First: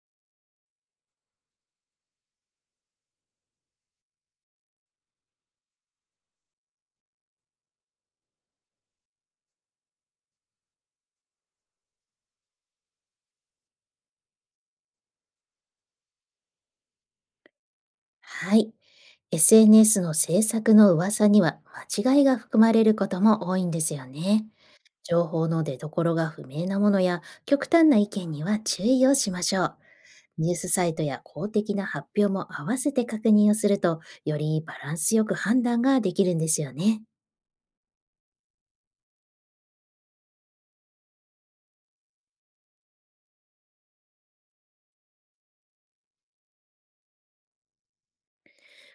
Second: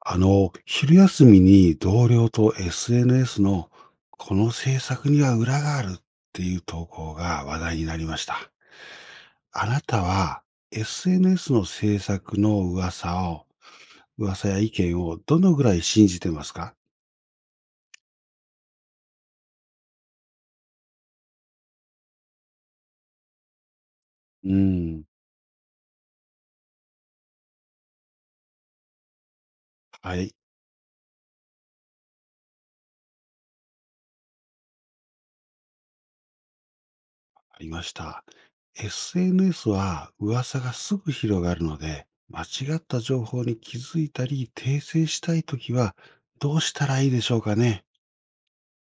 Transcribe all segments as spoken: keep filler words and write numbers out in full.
あの、昼休みに同僚と エスエヌエス のこの政策には裏があるっていう投稿が話題になりました。あなたは エスエヌエス の政策の噂を、噂や意見をどのぐらい信じてますか？はい。エスエヌエス の制作の噂には間違いが含まれることも多いんですよね。うん。情報の出所が不明なものや極端な意見には注意をしましょう。はい、ニュースサイトや公的な発表も合わせて確認をすると、よりバランスよく判断ができるんですよね。ありました。エスエヌエス は噂がすぐ広がるので、間違った情報に気づいたり訂正したいときはどうしたらいいでしょうかね？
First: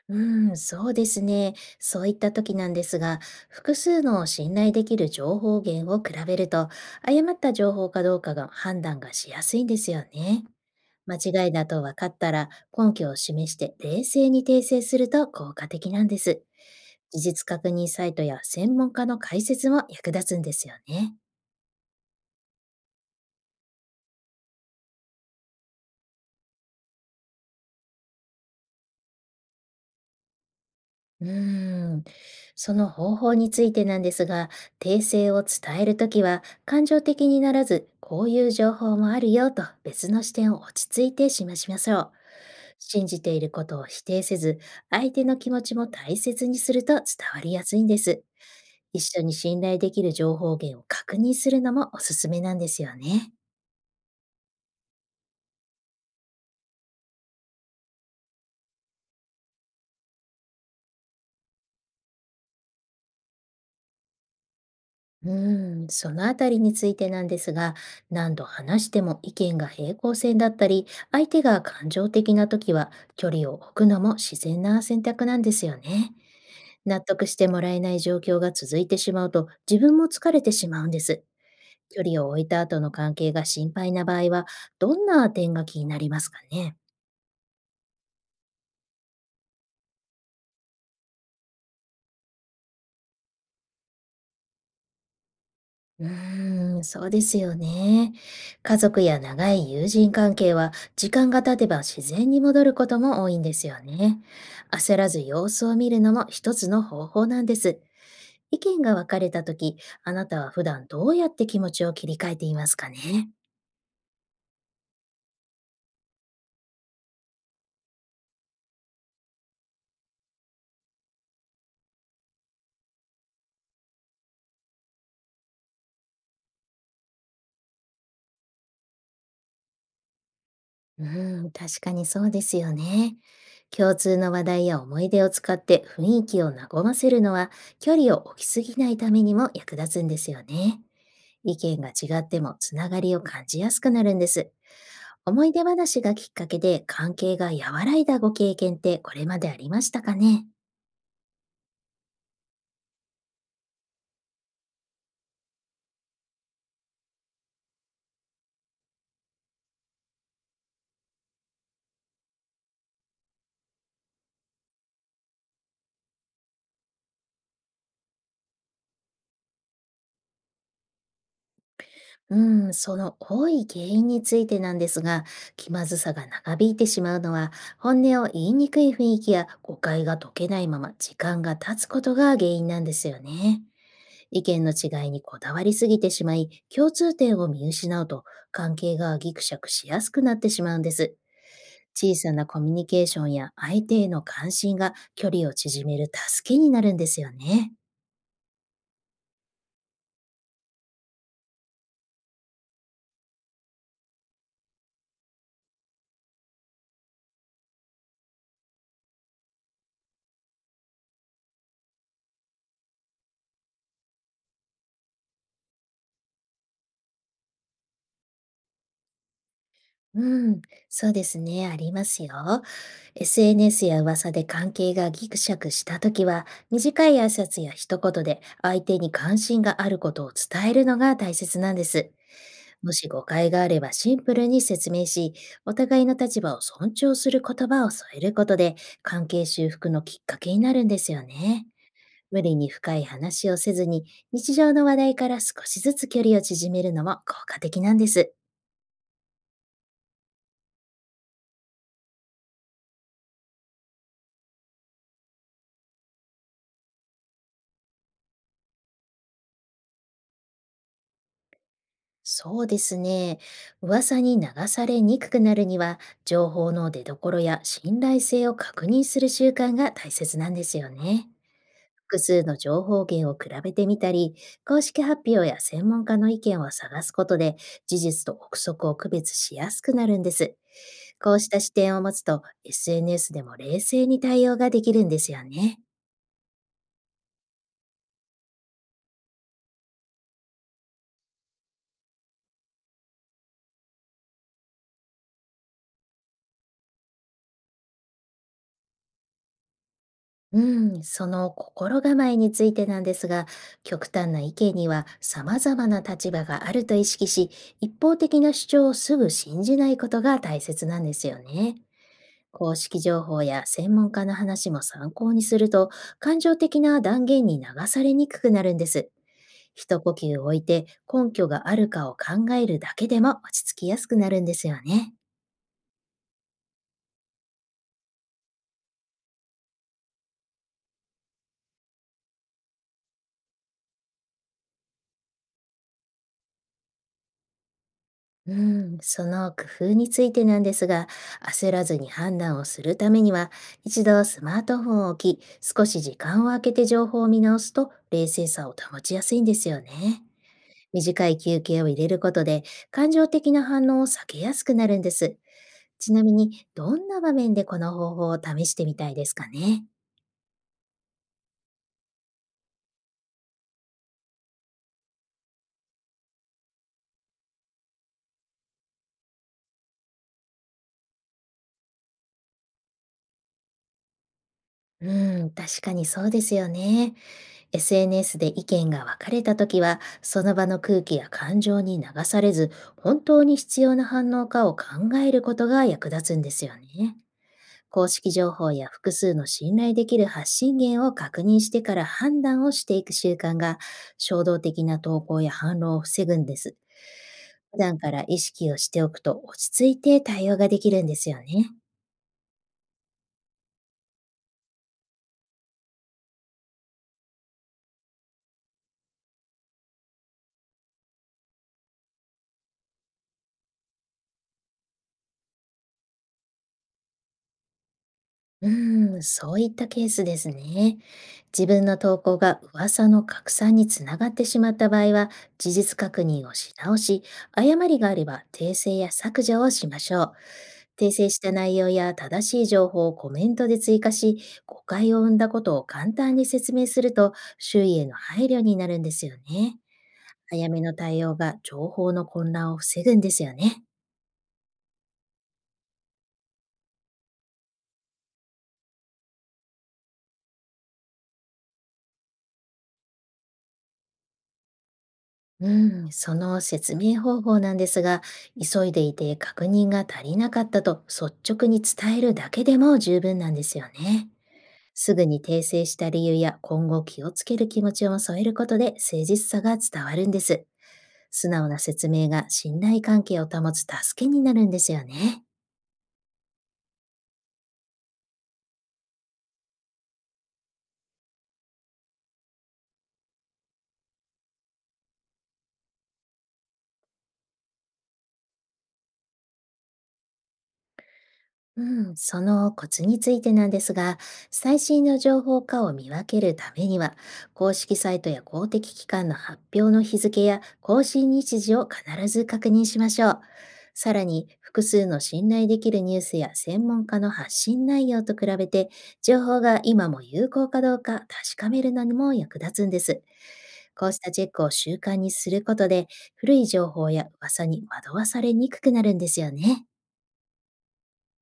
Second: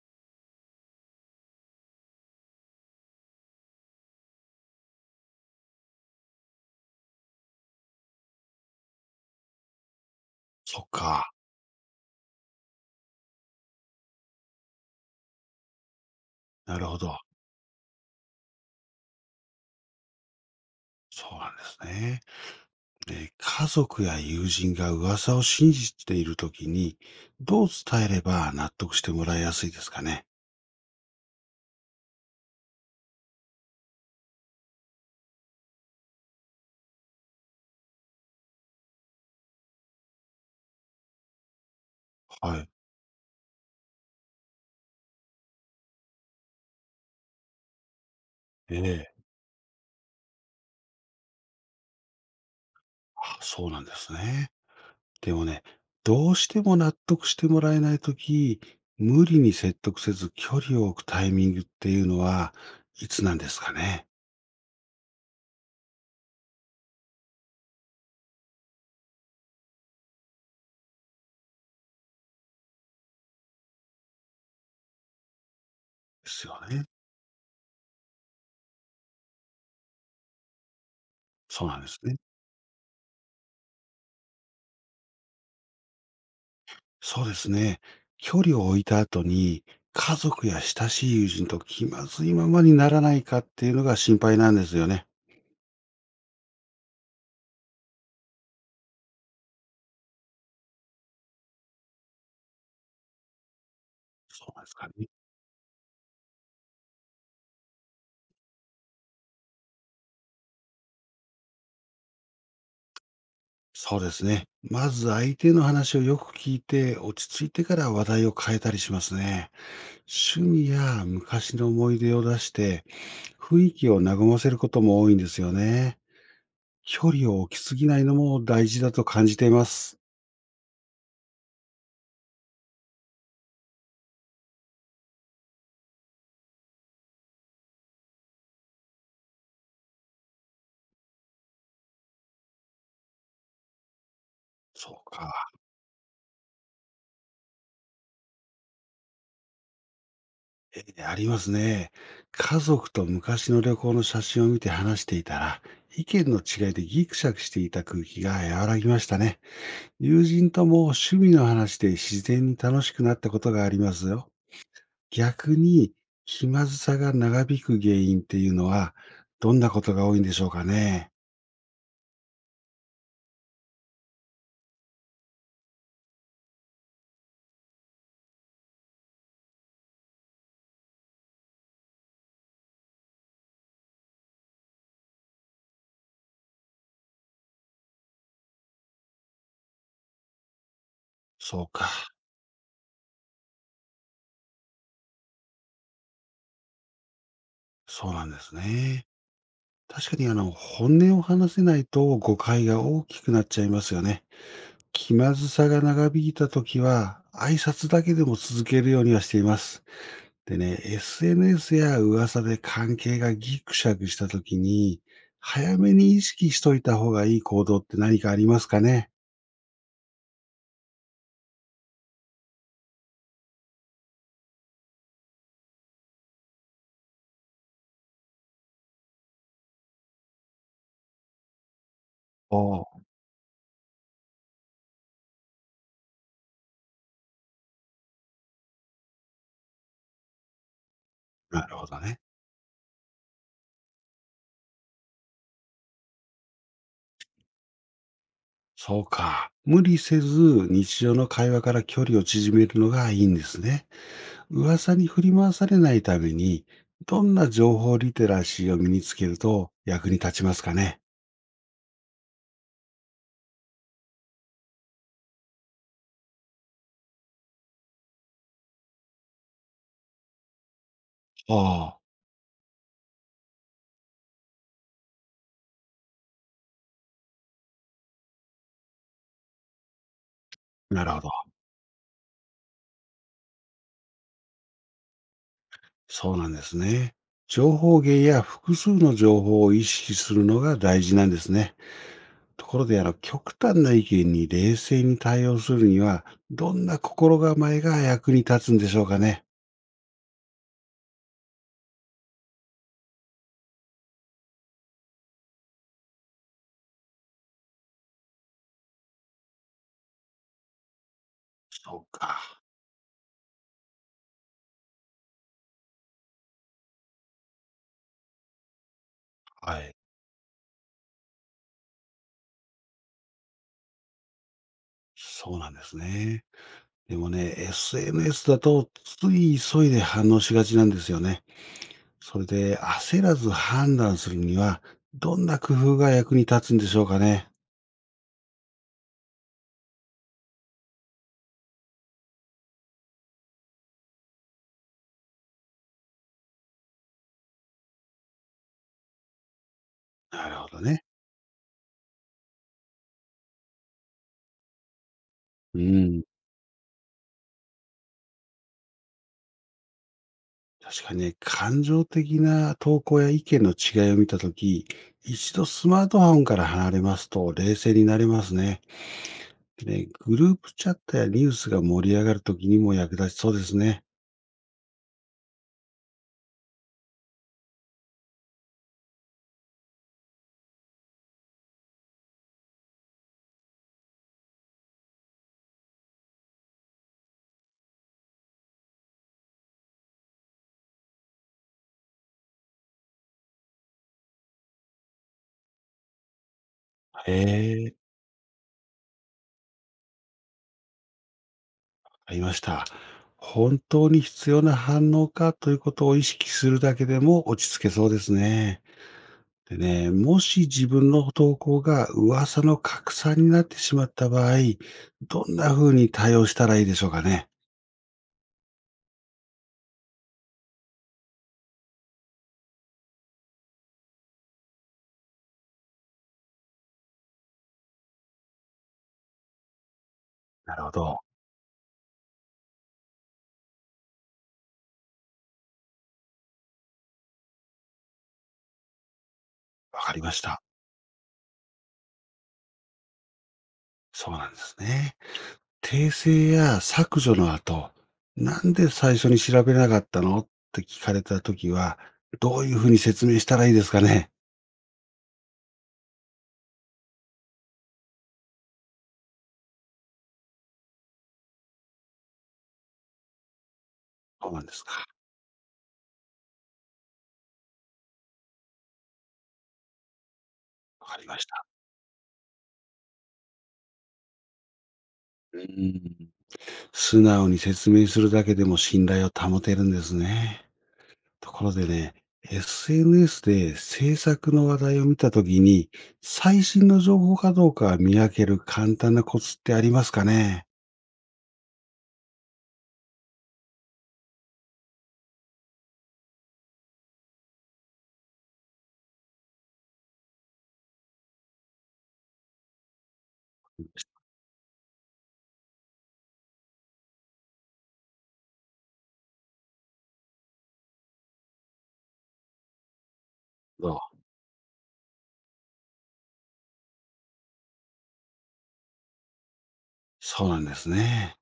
うん、そうですね。そういった時なんですが、複数の信頼できる情報源を比べると、誤った情報かどうかが判断がしやすいんですよね。そっ間か。違いだと分かったら根拠を示して冷静に訂正すると効果的なんです。なるほど。事実確認サイトや専門家の解説も役立つんですよね。そうなんですね。で、家族や友人が噂を信じているときに、どう伝えれば納得してもらいやすいですかね。うーん、その方法についてなんですが、訂正を伝えるときは感情的にならず、こういう情報もあるよと別の視点を落ち着いて示しましょう。はい。信じていることを否定せず、相手の気持ちも大切にすると伝わりやすいんです。え一え。緒に信頼できる情報源を確認するのもおすすめなんですよね。あ、そうなんですね。でもね、どうしても納得してもらえないとき、無理に説得せず距離を置くタイミングっていうのは、いつなんですかね。うーん、そのあたりについてなんですが、何度話しても意見が平行線だったり、相手が感情的な時は距離を置くのも自然な選択なんですよね。ですよね。納得してもらえない状況が続いてしまうと、自分も疲れてしまうんです。そうなんです距ね。離を置いた後の関係が心配な場合は、どんな点が気になりますかね？そうですね。距離を置いた後に、家族や親しい友人と気まずいままにならないかっていうのが心配なんですよね。うーん、そうですよね。家族や長い友人関係は時間が経てば自然に戻ることも多いんですよね。そうなんですか焦ね。らず様子を見るのも一つの方法なんです。意見が分かれた時、あなたは普段どうやって気持ちを切り替えていますかね？そうですね。まず相手の話をよく聞いて、落ち着いてから話題を変えたりしますね。趣味や昔の思い出を出して、雰囲気を和ませることも多いんですよね。距離を置きすぎないのも大事だと感じています。うーん、確かにそうですよね。共通の話題や思い出を使って雰囲気を和ませるのは、距離を置きすぎないためにも役立つんですよね。意見が違ってもつながりを感じやすくなるんです。そう思か。い出話がきっかけで関係が和らいだご経験ってこれまでありましたかね？ええ、ありますね。家族と昔の旅行の写真を見て話していたら、意見の違いでギクシャクしていた空気が和らぎましたね。友人とも趣味の話で自然に楽しくなったことがありますよ。逆に気まずさが長引く原因っていうのは、どんなことが多いんでしょうかね。うん、その多い原因についてなんですが、気まずさが長引いてしまうのは、本音を言いにくい雰囲気や誤解が解けないまま時間が経つことが原因なんですよね。意見の違いにこだわりすぎてしまい、共通点を見失うと関係がギクシャクしやすくなってしまうんです。そうか、小さなコミュニケーションや相手への関心が距離を縮める助けになるんですよね。そうなんですね。確かにあの、本音を話せないと誤解が大きくなっちゃいますよね。気まずさが長引いたときは、挨拶だけでも続けるようにはしています。でね、エスエヌエス や噂で関係がギクシャクしたときに、早めに意識しといた方がいい行動って何かありますかね？うん、そうですね、ありますよ。エスエヌエス や噂で関係がギクシャクしたときは、短い挨拶や一言で相手に関心があることを伝えるのが大切なんです。おもあ、し誤解があればシンプルに説明し、お互いの立場を尊重する言葉を添えることで、関係修復のきっかけになるんですよなね。るほどね。無理に深い話をせずに、日常の話題から少しずつ距離を縮めるのも効果的なんです。そうか。無理せず、日常の会話から距離を縮めるのがいいんですね。噂に振り回されないために、どんな情報リテラシーを身につけると役に立ちますかね？そうですね。噂に流されにくくなるには、情報の出どころや信頼性を確認する習慣が大切なんですよね。あ複数の情報源を比べてみたり、公式発表や専門家の意見を探すことで、事実と憶測を区別しやすくなるんです。あ。なるほこうしど。た視点を持つと、エスエヌエス でも冷静に対応ができるんですよね。そうなんですね。情報源や複数の情報を意識するのが大事なんですね。ところで、あの、極端な意見に冷静に対応するには、どんな心構えが役に立つんでしょうかね。うん、その心構えについてなんですが、極端な意見には様々な立場があると意識し、一方的な主張をすぐ信じないことが大切なんですよね。そうか。公式情報や専門家の話も参考にすると、感情的な断言に流されにくくなるんです。はい。一呼吸置いて根拠があるかを考えるだけでも落ち着きやすくなるんですよね。そうなんですね。でもね、エスエヌエス だとつい急いで反応しがちなんですよね。それで焦らず判断するには、どんな工夫が役に立つんでしょうかね。うん、その工夫についてなんですが、焦らずに判断をするためには、一度スマートフォンを置き、少し時間を空けて情報を見直すと、冷静さを保ちやすいんですよね。なるほどね。短い休憩を入れることで、感情的な反応を避けやすくなるんです。うちん。なみに、どんな場面でこの方法を試してみたいですかね？確かにね、感情的な投稿や意見の違いを見たとき、一度スマートフォンから離れますと冷静になれますね。でね、グループチャットやニュースが盛り上がるときにも役立ちそうですね。うん、確かにそうですよね。エスエヌエス で意見が分かれたときは、その場の空気や感情に流されず、本当に必要な反応かを考えることが役立つんですよね。公式情報や複数の信頼できる発信源を確認してから判断をしていく習慣が、衝動的な投稿や反論を防ぐんです。へ普え、段から意識をしておくと落ち着いて対応ができるんですよね。ありました。本当に必要な反応かということを意識するだけでも落ち着けそうですね。でね、もし自分の投稿が噂の拡散になってしまった場合、どんな風に対応したらいいでしょうかね。うーん、そういったケースですね。自分の投稿が噂の拡散につながってしまった場合は、事実確認をし直し、誤りがあれば訂正や削除をしましょう。なるほ訂ど。正した内容や正しい情報をコメントで追加し、誤解を生んだことを簡単に説明すると、周囲への配慮になるんですよね。わかりました。早めの対応が情報の混乱を防ぐんですよね。そうなんですね。訂正や削除の後、なんで最初に調べなかったのって聞かれたときは、どういうふうに説明したらいいですかね？うん、その説明方法なんですが、急いでいて確認が足りなかったと率直に伝えるだけでも十分なんですよね。そうなんですか。すぐに訂正した理由や今後気をつける気持ちを添えることで誠実さが伝わるんです。わかりまし素た。直な説明が信頼関係を保つ助けになるんですよね。うん。素直に説明するだけでも信頼を保てるんですね。ところでね、エスエヌエス で制作の話題を見たときに、最新の情報かどうか見分ける簡単なコツってありますかね？うん、そのコツについてなんですが、最新の情報化を見分けるためには、公式サイトや公的機関の発表の日付や更新日時を必ず確認しましょう。さらに、複数の信頼できるニュースや専門家の発信内容と比べて、情報が今も有効かどうか確かめるのにも役立つんです。どう、こうしたチェックを習慣にすることで、古い情報や噂に惑わされにくくなるんですよね。そうなんですね。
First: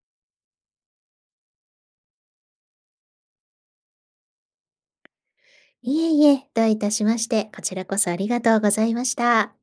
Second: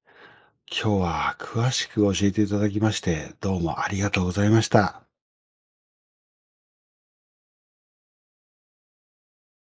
今日は詳しく教えていただきまして、どうもありがとうございました。いえいえ、どういたしまして、こちらこそありがとうございました。